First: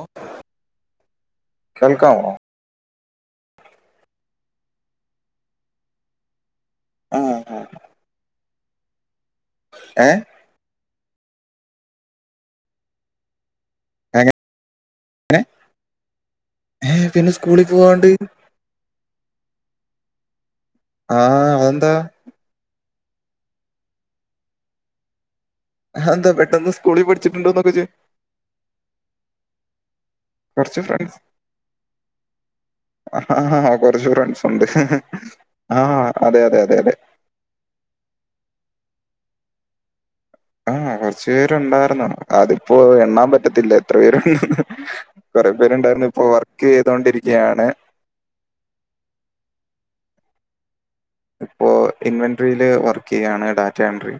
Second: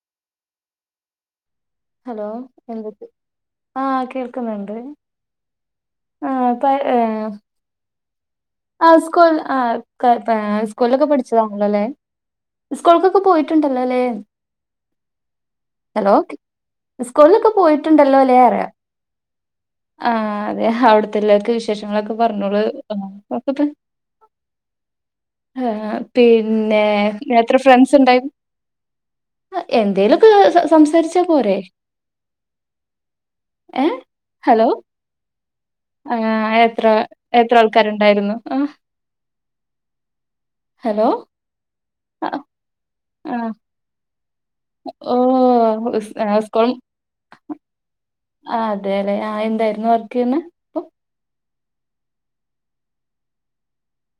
ഓ, hello കേൾക്കാമോ എന്തുട്ട് ആഹ് കേൾ ക്കുന്നുണ്ട് ആഹ് പ്പ ആ ഏഹ് ആ. ആ സ്കൂൾ ആ ഏ [unintelligible] സ്കൂളൊക്കെ പഠിച്ച [unintelligible] ല്ലേ സ്കൂൾക്കൊക്കെ പോയി ട്ട്ണ്ട്ല്ലലേ അങ്ങനെ ഹലോ ഏ പിന്നെ സ്കൂളിലൊക്കെ സ്കൂളിൽ പോവാണ്ട് പോയിട്ടുണ്ടല്ലോ ല്ലേ അറിയ ആഹ് ഏഹ് ആ അവിടുത്തുള്ളൊൾക്ക് അതെന്താ വിശേഷങ്ങളൊക്കെ പറഞ്ഞോളൂ നോക്കട്ടെ ആ അതെന്താ പെട്ടെന്ന് പിന്നെ സ്കൂളിൽ പഠിച്ചിട്ടുണ്ടോ എത്ര എന്നൊക്കെ ചോ- ഫ്രണ്ട്സ് ഉണ്ടായി എന്തേലൊക്കെ കുറച്ച് ഫ്രണ്ട്സ് സംസാരിച്ചാ പോരെ ആ ഏ കുറച്ച് ഫ്രണ്ട്സ് ഉണ്ട് ഹലോ ആ അതെ അതെ അതെ എത്ര അതെ എത്ര ആൾക്കാര് ണ്ടായിരുന്നു ആ ആഹ് കൊറച്ച് പേരുണ്ടായിരുന്നു. ആഹ് അതിപ്പോ പറ്റത്തില്ലാ എത്ര പേര് കൊറേ പേരുണ്ടായിരുന്നു ഇപ്പോ ഓഹ് വർക്ക് സ്കൂൾ ചെയ്തോണ്ടിരിക്കയാണ് ആ അതെ അതെ ആഹാ എന്തായിരുന്നു വർക്ക് ചെയ്യണേ ഇപ്പോ ഇൻവെൻടറിയില് വർക്ക് ചെയ്യാണ് ഡാറ്റ എൻട്രി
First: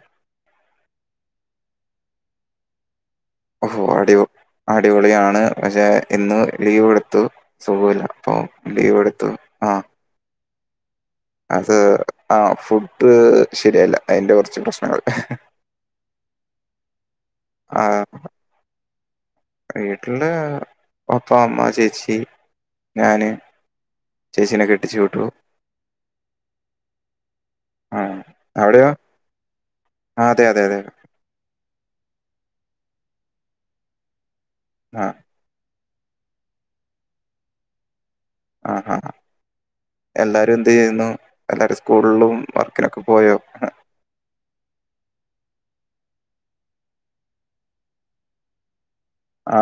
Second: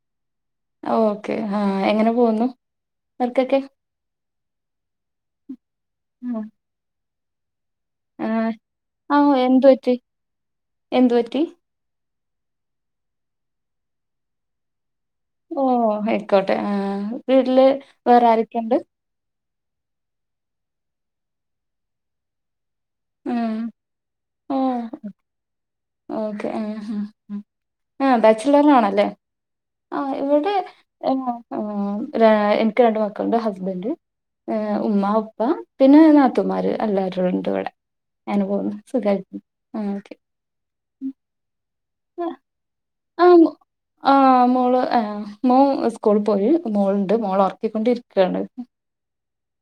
ഓക്കെ ആഹ് എങ്ങനെ പോന്നു ഓഹ് അടി അടിപൊളിയാണ് പക്ഷെ ആ ഇന്ന് ലീവ് എടു ന്തോ സുഖയില്ലാ അപ്പോ ലീവ് ആ എടുത്തു ഓ എന്ത് ആഹാ പറ്റി എന്ത് പറ്റി ആ ഫുഡ് ശരിയായില്ല അതിന്റെ കുറച്ച് പ്രശ്നങ്ങൾ ഓ ആയിക്കോട്ടെ ആ വീട്ടില് ആ വേറെ ആരൊക്കെണ്ട് വീട്ടില് പപ്പാ അമ്മാ ചേച്ചി ഞാന് ആ ഓ ചേച്ചിനെ കെട്ടിച്ച് വിട്ടു ഓക്കെ ആ ആ ബാച്ച്ലറ അവിടെയോ? ആണല്ലേ ആ അതെ ഇവിടെ അതെ അതെ. എനിക്ക് രണ്ട് മക്കളുണ്ട് ഹസ്ബന്ഡ് ആ ഉമ്മ ഉപ്പ പിന്നെ നാത്തുമാര് അല്ലാവരു ഉണ്ട് ഇവിടെ ഞനു ആ പോവുന്നു സുഖായിരിന്നു ആ ഓ ക്കെ ന്ത്യ്യുന്നു എല്ലാ സ്കൂളിലും വർക്കിനൊക്കെ പോയോ ആ ഹ് ആ മോള് ആ മോ സ്കൂൾ പോയി മോളുണ്ട് മോളെ ഒറക്കിക്കൊണ്ടി രിക്കാണ് ആ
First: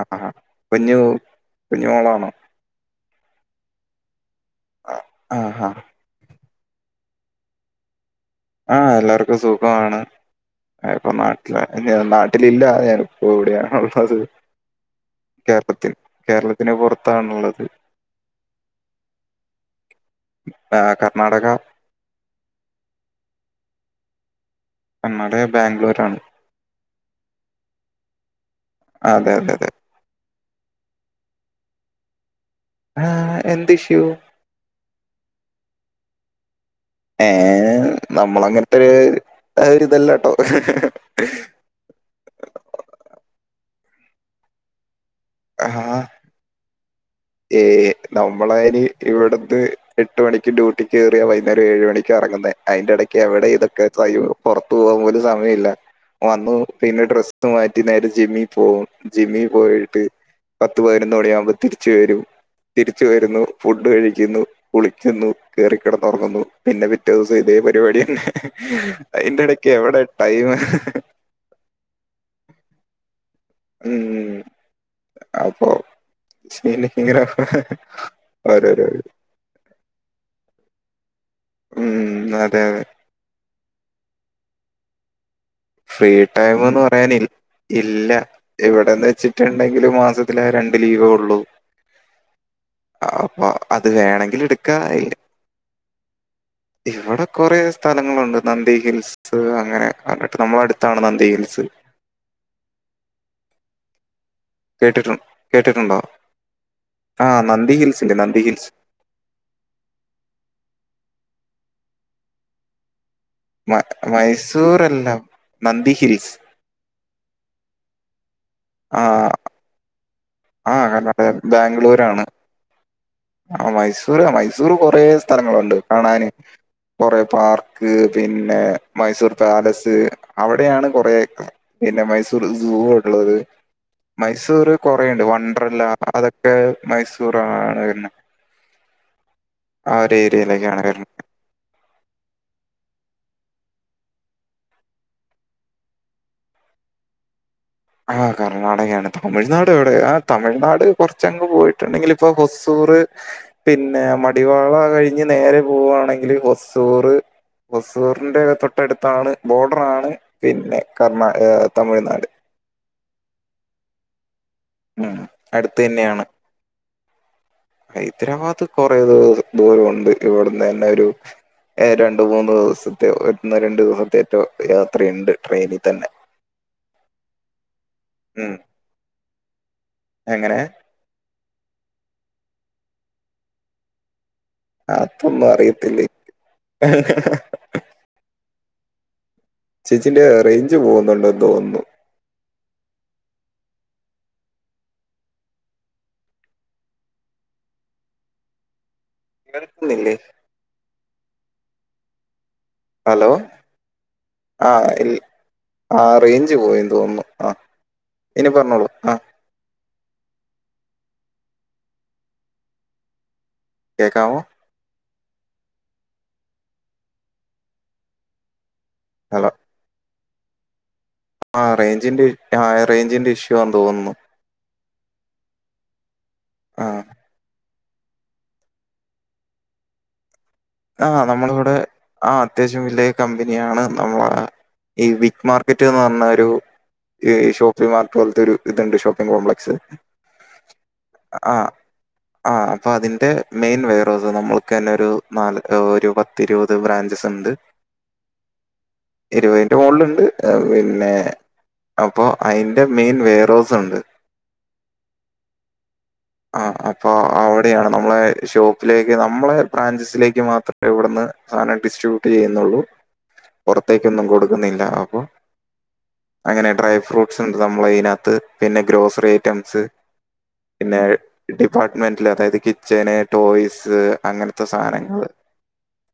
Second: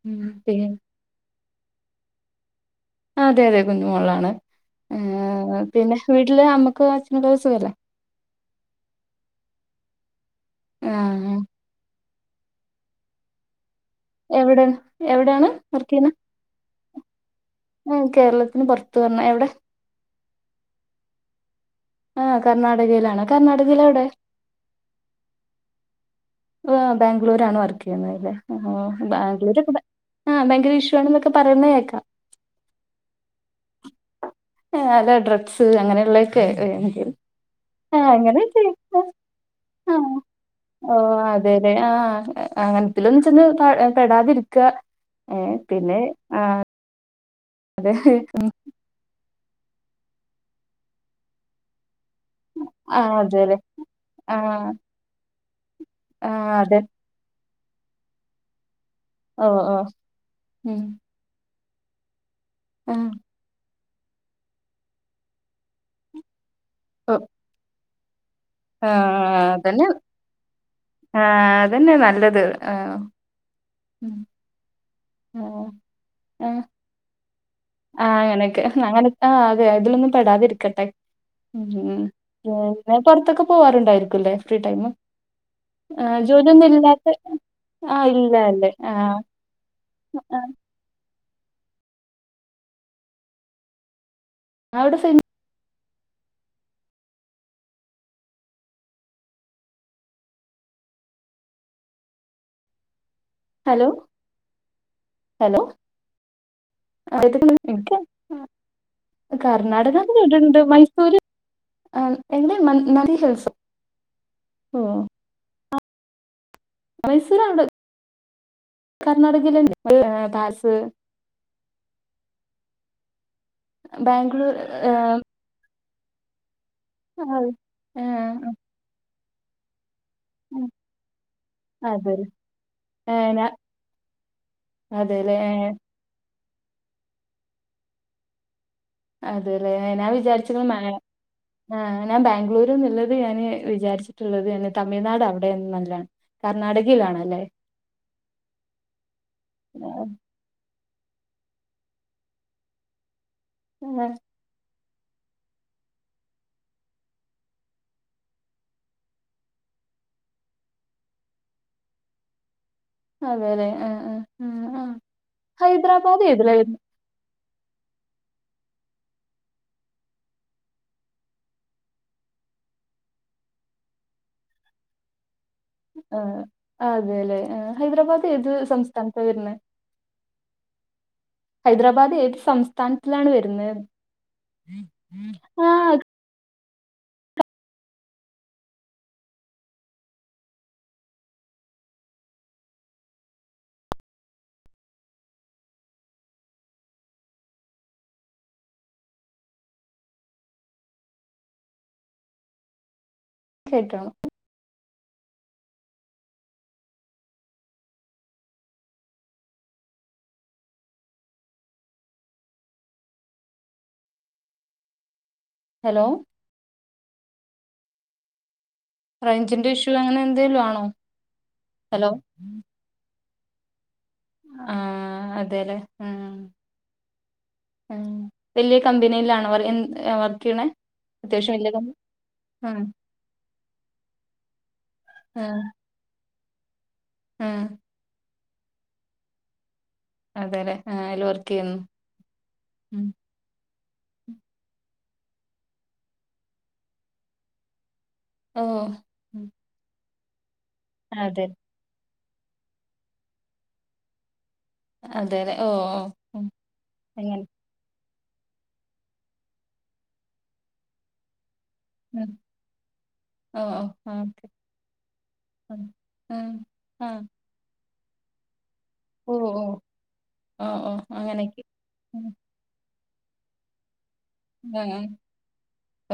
അ ഉം. ആ പിന്നെ പ്പെഞ്ഞി ഉ കുഞ്ഞിമോളാണോ അതെതെ കുഞ്ഞുമോളാണ് ആ ആ പിന്നെ വീട്ടില് അമ്മക്ക് ക്കെ അച്ഛനും സുഖല്ലേ ആ എല്ലാർക്കും സുഖാണ് ആ, ഞായിപ്പൊ നാട്ടിലാ എന്നിരുന്നാൽ തില്ലാതെ എർപ്പോവ്ട്യാ ഔ എവിടേണ് എവിടെയാണ് വർക്കെയ്യ്ന്നെ ത്താണുള്ളത് ഉം കേരളത്തിന് പൊർത്ത്ർഞ്ഞ് എവ്ടെ ആ കർണാടക ആ കർണാടകയിലാണ് കർണാടകയിലെവ്ടെ കണ്ണാട് ബാഗ്ലൂരാണ് ആ ബാഗ്ലൂരാണ് വർക്കെയ്യ്ന്നെലെ ആ അതെ അതെ അതെ ബാഗ്ലൂരൊക്കെ ഭ ആ ഭയങ്കര ഇഷ്യു ആണ്ന്നൊക്കെ പറയ്ന്നെ ഏക്കാ ആ എന്ത് ഇഷ്യു? അ അല്ല ഡ്രഗ്സ് അങ്ങനെയ്ള്ളെക്കെ വേണെങ്കില് ഏ ആ അങ്ങനെ നമ്മളങ്ങനത്തെ ഒരു [unintelligible] ഒരു ആ ഇതല്ല കേട്ടോ ഓ അതേലെ ആ അങ്ങ്ൻത് ലൊന്നും ചെന്ന് പാ പെടാതിര്ക്കാ ഏ ആ പിന്നെ ആ ഏ നമ്മളയ്ന് ഇവിട് ന്ന് എട്ട് മണിക്ക് ഡ്യൂട്ടിക്കേറിയ വൈന്നേരം ഏഴ് മണി ക്കറെങ്ങ്ന്നേ ആ അയ്ന്റെടക്ക് എവടെ അതെല്ലെ ഇതൊക്കെ തൈമ് ആഹ് പാെറത്ത് പോവാം പോലും സമ പോയില്ല ആഹ് വന്നു അതെ പിന്നെ ഡ്രസ്സ്‌ ത്ത് മാറ്റി നേരെ ജിമ്മി പോവും ജിമ്മി ഓ ഓ പോയിട്ട് പത്ത് ഉം പതിനൊന്ന് മണിയാമ്പോ തി ച്ച് വരൂ തിരിച്ചു ആഹ് വരുന്നു ഫു ഡ് കഴിക്കുന്നു കുളിക്കുന്നു കേറിക്കെടന്നൊറങ്ങുന്നു പിന്നെ പിറ്റേ ദിവസം ഇതേ പരിപാടി തന്നെ ആ അതിന്റെ ഇടയ്ക്ക് അതന്നെ എവിടെ ടൈം ആ അതന്നെ നല്ലത് ആ ഉം അപ്പൊ [unintelligible] ആ അങ്ങനക്കെ അങ്ങനെ ആ അതെ അതിലൊന്നും പെടാതിരിക്കട്ടെ ഉം അതെ അതെ പിന്നെ പൊറത്തൊക്കെ പോവാറു ണ്ടാരിക്കുല്ലേ ഫ്രീ ടൈമ് ഫ്രീ ടൈം എന്ന് പറയാന് ആഹ് ഇല്ല അല്ലേ എവിടെന്ന് ആഹ് വെച്ചിട്ടുണ്ടെങ്കില് മാസത്തില് രണ്ട് ലീവേള്ളു അപ്പൊ അത് വേണെ ഇല്ലാ അവിടെ ഫെ എടുക്കായില്ല ഇവിടെ കൊറേ സ്ഥലങ്ങളുണ്ട് നന്ദി ഹിൽസ് അങ്ങനെ അ നമ്മുടെ അടുത്താണ് നന്ദി ഹിൽസ് ഹലോ കേട്ടിട്ടുണ്ട് ഹലോ [inaudible] കേട്ടിട്ടുണ്ടോ ആ നന്ദി ഹിൽസ് ഇല്ലേ നന്ദി ഹിൽസ് കർണാടകാന്ന് കേട്ടിണ്ട് മൈസൂര് ആ എങ്ങനെ [inaudible] മ മൈസൂറല്ല നന്ദി ഹിൽസ് മൈസൂർ ആണ് ആ കർണാടകയി [unintelligible] ആ കർണാടക ബാംഗ്ലൂരാണ് ആ മൈസൂര് ബാംഗ്ലൂർ മൈസൂര് കൊറേ സ്ഥലങ്ങളൊണ്ട് കാണാന് കൊറേ ആഹ് പാർക്ക് ആഹ് പിന്നെ മൈസൂർ പാലസ് അവിടെയാണ് കൊറെ പിന്നെ അതെല്ലേ മൈസൂർ സൂ ഏഹ് ഉള്ളത് മൈസൂർ കൊറേ ഇണ്ട് അതെല്ലേ വണ്ടർല്ലാ അതൊ ക്ക മൈസൂർ ആണ് പിന്ന അതേല്ലേ ഞാൻ വിചാരിച്ചത് [inaudible] ഏരിയയിലേക്കാണ് വരുന്നത് ഞാൻ ബാംഗ്ലൂരുന്നുള്ളത് ഞാന് വിചാരിച്ചിട്ടുള്ളത് [unintelligible] തമിഴ്നാട് അവിടെ [unintelligible] കർണ്ണാടകയിലാണല്ലേ ആ കർണാടകയാണ് തമിഴ്നാട് എവിടെയാ ആ തമിഴ്നാട് കുറച്ചങ്ങ് പോയിട്ടുണ്ടെങ്കില് ഇപ്പോ ഹുസൂർ പിന്നെ ആ, മടിവാള കഴിഞ്ഞ് നേരെ പോവുകവാണെങ്കില് ഹസൂർ ഹസൂറിന്റെ തൊട്ടടുത്താണ് ബോർഡറാണ് പിന്നെ കർണാ തമിഴ്നാട് അതെ ല്ലെ ആ അ ഉം അടുത്തന്നെയാണ് ഏതിലാ വരുന്നേ ഹൈദരാബാദ് കുറെ ദൂരൊണ്ട് ഇവിടുന്ന് തന്നെ ഒരു രണ്ട് മൂന്ന് ദിവസത്തെയോ ഒന്ന് രണ്ടു ദിവസത്തറ്റോ യാത്രയുണ്ട് ട്രെയിനിൽ തന്നെ. ആ അതെലേ ആ ഹൈദരാബാദ് ഏത് ഉം. സംസ്ഥാനത്ത് വരുന്നെ എങ്ങനെ ഹൈദരാബാദ് ഏത് സംസ്ഥാനത്തിലാണ് വരുന്നേന്ന് ആ അതൊന്നും അറിയത്തില്ലേ ആ ചേച്ചിന്റെ റേഞ്ച് പോകുന്നുണ്ടെന്ന് തോന്നുന്നു കേൾക്കുന്നില്ലേ ഹലോ കേട്ടോ ആ ഇല്ല ആ റേഞ്ച് പോയിന്ന് തോന്നുന്നു ആ ഇനി പറഞ്ഞോളൂ ആ കേക്കാവോ ഹലോ ഹലോ റെയ്ഞ്ചിന്റെ ഇഷ്യൂ അങ്ങനെ എന്തലും ആണോ ആ ഹലോ റേഞ്ചിന്റെ ആ റേഞ്ചിന്റെ ഇഷ്യൂ [inaudible] ക്കുവാൻ തോന്നുന്നു ആഹ അതെല്ലേ ഉം ആ ഉം വല്യ കമ്പനിയിലാണോ അവർ ആ നമ്മളിവിടെ ആ അത്യാവശ്യം വലിയ കമ്പനിയാണ് നമ്മള് ഈ ആ ബിഗ് മാർക്കറ്റ്ന്ന് പറഞ്ഞ ഒരു ഈ ആ ആ ഷോപ്പിംഗ് മാർട്ട് പോലത്തൊരു ഇതുണ്ട് ഷോപ്പിങ് കോംപ്ലക്സ് അതെലേ ആ അതിൽ വർക്ക് ആ ചെയുന്നു ആ അപ്പൊ ഉ അതിന്റെ മെയിൻ വൈറോസ് നമ്മൾക്ക് തന്നെ ഒരു നാൽ ഒരു പത്തിരുപത് ബ്രാഞ്ചസ് ഉണ്ട് ഓ ഉം ഇരുപതിന്റെ മുകളിലുണ്ട് പിന്നെ അതെ അപ്പോൾ അതിന്റെ മെയിൻ വേറോസ് ഉണ്ട് അതെലേ ഓ ഓ ഉം ആ അപ്പൊ അങ്ങനെ അവിടെയാണ് നമ്മളെ ഷോപ്പിലേക്ക് നമ്മളെ ബ്രാഞ്ചസിലേക്ക് മാത്രേ ഇവിടുന്ന് സാധനം ഡിസ്ട്രിബ്യൂട്ട് ഉം ചെയ്യുന്നുള്ളൂ ഓ ഓ പുറത്തേക്കൊന്നും ഓക്കെ കൊടുക്കുന്നില്ല അപ്പൊ ഉം ഉം അങ്ങനെ ഡ്രൈ ആ ഫ്രൂട്ട്സ് ഉണ്ട് നമ്മൾ അതിനകത്ത് ത്ത് പിന്നെ ഗ്രോസറി ഓ ഓ ഐറ്റംസ് ഓ ഓ പിന്നെ അങ്ങനെയൊക്കെ ഡിപ്പാർട്ട്മെന്റില് അതായത് കിച്ചൻ ടോയ്സ് അങ്ങനത്തെ മ് മ് സാധനങ്ങള്.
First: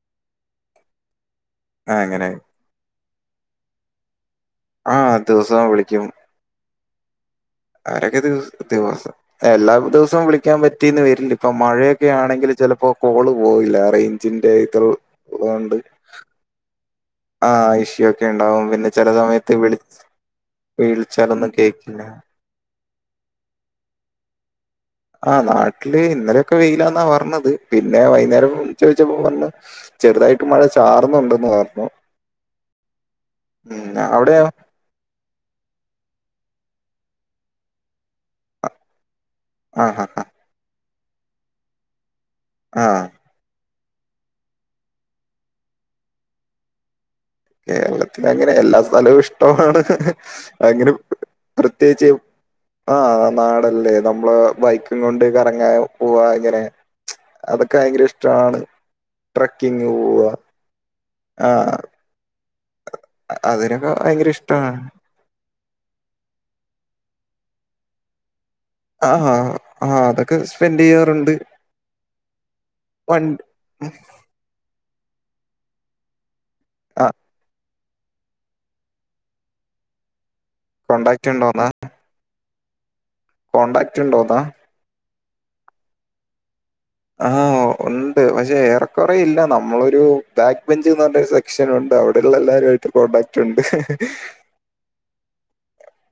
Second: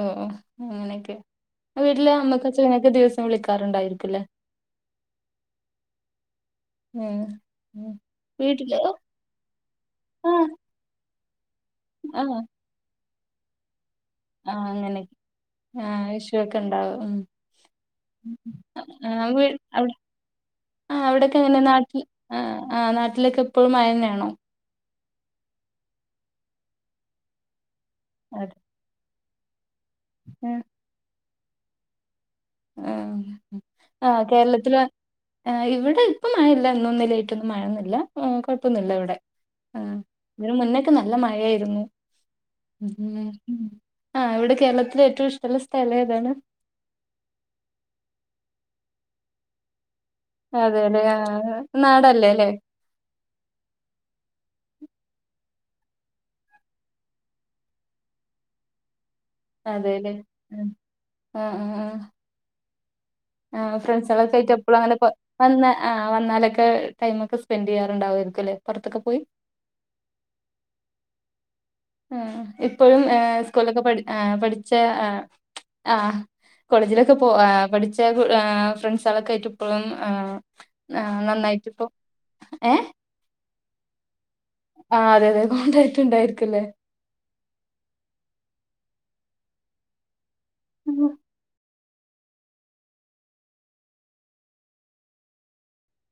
ഓ അങ്ങനെക്കെ വീട്ടിലെ അങ്ങനെ. അമ്മേം അച്ഛനൊക്കെ ദിവസം വിളിക്കാറുണ്ടായിരിക്കുല്ലേ ആഹ് ദിവസം വിളിക്കും ഉം ഉം അവരൊക്കെ ദിവസ വീട്ടില് ദിവസം എല്ലാ ദിവസവും ആ വിളിക്കാൻ പറ്റി [unintelligible] മഴേക്കെ ആ ആണെങ്കില് ചെലപ്പോ കോള് പോവില്ലാ ആരെങ്കിലും ആഹ് അങ്ങനെ ആഹ് ഇഷ്യു ക്കെണ്ടാവും ആ ഇഷ്യൂ ഒക്കെ ഉണ്ടാവും. പിന്നെ ചില മ് ആഹ് വീട്ടി സമയത്ത് വിളി അവിടെക്കെ വിളിച്ചാലൊന്നും എങ്ങനെ കേക്കില്ല. നാട്ടിൽ ആഹ് ആ നാട്ടിലൊക്കെ എപ്പോഴും മഴനാണോ ആഹ് നാട്ടില് ഇന്നലെക്കെ വെയ്ലാന്നാ പറഞ്ഞത്. പിന്നെ ആഹ് വൈന്നേരം വിളിച്ച് ചോയ്ച്ചപ്പോ [unintelligible] ചെറ്തായിട്ട് മഴ ചാറ്ന്ന്ണ്ട് മാർണോ ആഹ് ആഹ് അവിടെയോ? കേരളത്തില് ആഹ് ഇവിടെ ഇപ്പം മഴല്ല ഇന്നൂന്നലായിറ്റൊന്നും മഴൊന്നില്ല മ് കുഴപ്പൊന്നുമില്ല ഇവിടെ ആഹ് ഇതിന് മുന്നേ നല്ല മഴയായിര്ന്നു ആഹ് ആഹ് ഇവിടെ കേരളത്തിലെ ഏറ്റവും ഇഷ്ട്ടള്ള സ്ഥലേതാണ് കേരളത്തില് അങ്ങനെ എല്ലാ സ്ഥലവും ഇഷ്ട്ടമാണ്. അങ്ങനെ അതെല്ലേ ആഹ് പ്രത്യേകിച്ച് നാടല്ലേ അല്ലേ ആഹ് നാടല്ലേ നമ്മളെ [unintelligible] കൊണ്ട് കറങ്ങാ പോവാ ഇങ്ങനെ അതൊക്കെ ഭയങ്കര ഇഷ്ട്ടാണ്. ട്രക്കിങ് അതെല്ലേ പോവാ ആഹ് ആഹ് ആഹ് അതിനൊക്കെ ഭയങ്കര ഫ്രണ്ട്സുകളൊക്ക ആയിട്ട് എപ്പോഴും ഇഷ്ടാണ്. അങ്ങനെ വന്ന ആഹ് വന്നാലൊക്കെ ടൈം ഒക്കെ സ്പെന്റ് ചെയ്യാറ്ണ്ടാവായിരിക്കുല്ലേ ആഹ് ആാഹ് ആഹ് അതൊക്കെ സ്പെന്റ് ചെയ്യാറ്ണ്ട് ആഹ് ഇപ്പഴും ഏ സ്കൂളൊക്കെ പഠി പഠിച്ച ആഹ് ആഹ് കോളേജിലൊക്കെ പോ പഠിച്ച ഫ്രണ്ട്സാളൊക്കായിട്ട് ഇപ്പളും ആഹ് കോണ്ടാക്ട് നന്നാറ്റ്പ്പൊ ഏ കോൺടാക്റ്റ് ഉണ്ടോതാ ആ അതെ അതെ കോൺടാക്ട് ഉണ്ടായിരിക്കല്ലേ ആഹ് ഉണ്ട് പക്ഷെ ഏറെക്കുറെ ഇല്ല നമ്മളൊരു ബാക്ക് ബെഞ്ച് ന്നൊരു സെക്ഷനു അവിടെള്ള എല്ലരായിട്ട് കോണ്ടാക്റ്റ് ഇണ്ട്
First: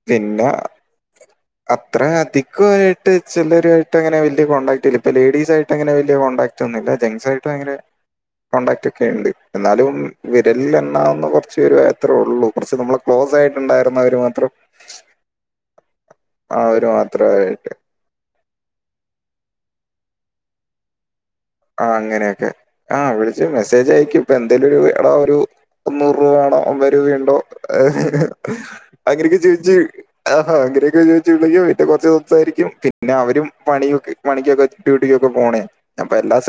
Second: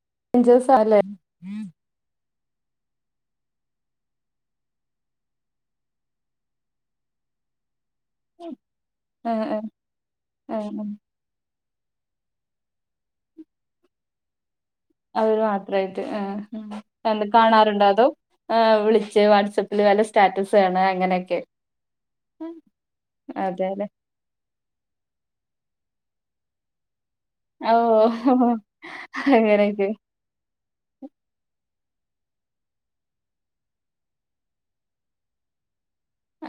പിന്നെ ചേഴ്സ് ആല്ലേ അത്രത്തി ക്കുയിട്ട് ചിലരായിട്ടങ്ങനെ വല്യ കോണ്ടാക്ട് ഇല്ല ഇപ്പ ലേഡീസ് ആയിട്ട് അങ്ങനെ വലിയ കോണ്ടടാക്ട് ഒന്നുമില്ല ജെൻറ്സായിട്ടും അങ്ങനെ കോൺടാക്ട് ഒക്കെ ഉണ്ട് ആ എന്നാലും ആ ആ ആ. വിരലിലെണ്ണാവുന്ന കൊറ ച്ച് പേര് അത്രേ ഉള്ളൂ കുറച്ച് നമ്മള് ക്ലോസ് ആയിട്ടുണ്ടായിരുന്നവർ മാത്രം അവര് മാത്രമായിട്ട് അവർ ഏ മാത്രമായിട്ട് കാണാറുണ്ടോ അതോ വിളിച്ച് വാട്സആപ്പ് ല് വല്ല സ്റ്റാറ്റസ് ആണ് അങ്ങനെയൊക്കെ ആ അങ്ങനെയൊക്കെ ആഹ വിളിച്ച് അതെ അല്ലെ മെസ്സേജ് അയക്കും ഇപ്പൊ എന്തേലും എടാ ഒരു മുന്നൂറ് രൂപ വാണോ ഓ രൂപണ്ടോ ഓ അങ്ങനെയൊക്കെ ചേഞ്ച്‌ ചെയ്യും ആ ആഹ് അനെയൊക്കെ ചോദിച്ചിട്ടുള്ളോ കുറച്ച് സംസാരിക്കും പിന്നെ അവരും പണിയെ പണിക്കൊക്കെ ഡ്യൂട്ടി ക്കൊക്കെ പോണല്ലേ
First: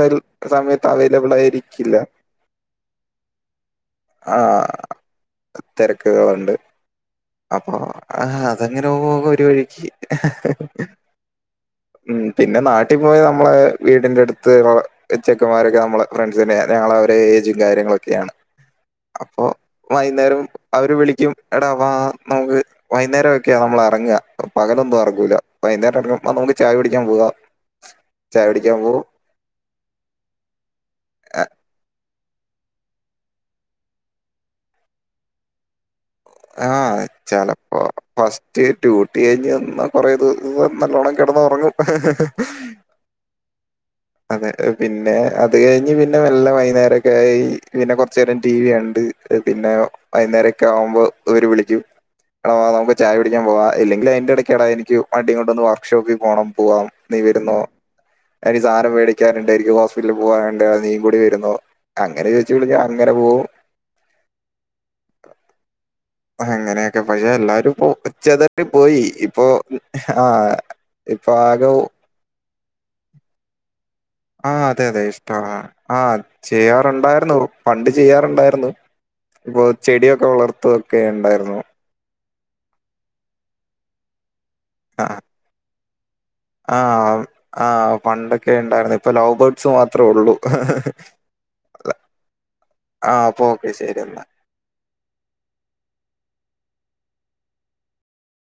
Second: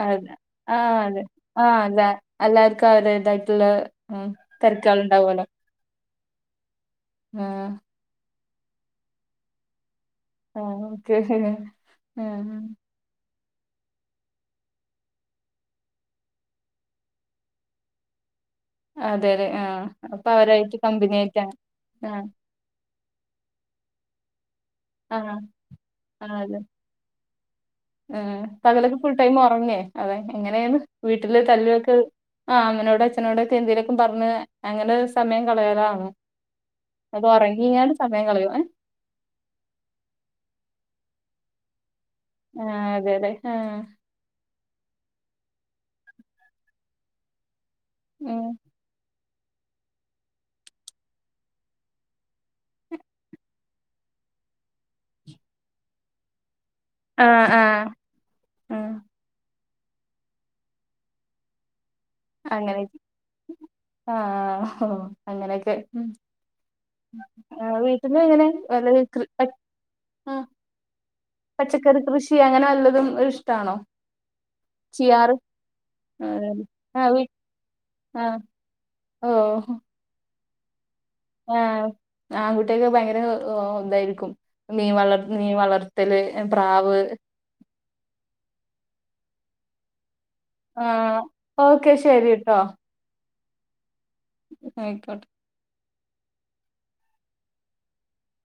അതെ ആഹ അതെ ആഹ ആയിരിക്കില്ല. അതെ എല്ലാവർക്കും അവരുതായിട്ടുള്ള തിരക്കേള് ഉണ്ടാവല്ലോ ക്കേലുണ്ട് അപ്പൊ ആ ഹാ അങ്ങനോ ഒരു വഴിക്ക് ആ ഓക്കെ ഉം ആ പിന്നെ നാട്ടിൽ പോയാ നമ്മളെ വീടിന്റെ അടുത്ത് വ ള ചെ ക്കന്മാരൊക്കെ നമ്മളെ ഫ്രണ്ട്സിന്റെ ഞങ്ങള അവരുടെ ഏജും കാര്യങ്ങളൊക്കെയാണ് അതെ അപ്പൊ അതെ ആ അപ്പൊ വൈകുന്നേരം അവരായിട്ട് കമ്പനിയായിട്ടാണ് ആ വര്‌ വൈന്നേരം ഒക്കെ നമ്മൾ അ റങ്ങ പകലൊന്നും അ ആ റങ്ങൂലാ വൈന്നേരം അറങ്ങി കൊ ണ്ട് ചായ കു ടിക്കാൻ പോവാ ഏ പകലൊക്കെ ഫുൾടൈം ഒറങ്ങേ അതെ എങ്ങനെയന്ന് വീട്ടില് തല്ലുവൊക്കെ ആ അമ്മനോട് അച്ഛനോട് ഒക്കെ എന്തേലൊക്കെ പറഞ്ഞ് അങ്ങനെ ഒരു സമയം കളയാറാണോ ആ ചിലപ്പോ കളയോ ഏ ഫസ്റ്റ് ഡ്യൂട്ടി കഴിഞ്ഞ് വന്നാ കൊറേ ദിവസം നല്ലോ കിടന്ന് ഉറങ്ങും ആ അതെ അതെ ആ പിന്നെ അത് കഴിഞ്ഞ് പിന്നെ ന ല്ല വൈന്നേരൊക്കെ ആയി പിന്നെ കുറച്ചേരം ഉം ടി വി കണ്ട് പിന്നെ വൈന്നേരൊ ക്കെകുമ്പോൾ അവർ വിളിക്കും വാ നമുക്ക് ചായ കു ടിക്കാൻ പോവാ ഇല്ലെങ്കിൽ അതിന്റെ ഇടയ്ക്ക് എടാ എനിക്ക് വ ണ്ടി കൊണ്ടെ നിക്ക് വർക്ക്ഷോപ്പക്ക് പോണം പോവാം നീ ആ വരുന്നോ ആ ആ സാനം വേടിക്കാന്ണ്ട് എനിക്ക് ഹോസ്പിറ്റല് പോവാന്ണ്ട് നീയും കൂടി വരുന്നോ? അങ്ങനെ ചോദിച്ചു വിളിച്ചു അങ്ങനെ പോവും ആ ഒ അങ്ങനൊക്കെ അങ്ങനെയൊക്കെ പക്ഷെ എല്ലാരും പ്പോ വീട്ടില് എങ്ങനെ ഉച്ചതട്ടി വല്ല പോയി കൃ പ ഇപ്പൊ ആഹ് ഇപ്പൊ ആകെ ചി അങ്ങനെ വല്ലതും ഒരിഷ്ടാണോ ആ അതെ അതെ ഇഷ്ട്ടാണ് ആഹ് ചെയാർ ആഹ് വീ ണ്ടായിര്ന്നു പണ്ട് ആഹ് ചെയ്യാറ്ണ്ടായിരുന്നു വോ ഓഹ് ചെടിയൊക്കെ വളർ [unintelligible] ക്കെണ്ടായിരുന്നു ആൺകുട്ട്യാക്ക് ഭയങ്കര ഒ തായിരിക്കും മീ വളർ മീ വളർ ആഹ് ആഹ് പണ്ട് ക്കെണ്ടായിര്ന്നു ഇപ്പ ലവ് ബേഡ്സ് മാത്ര ഒള്ളൂ ആഹ് ഓക്കെ ശരി ട്ടോ ഓകെ ശര്യന്നാ അയ്ക്കോട്ടെ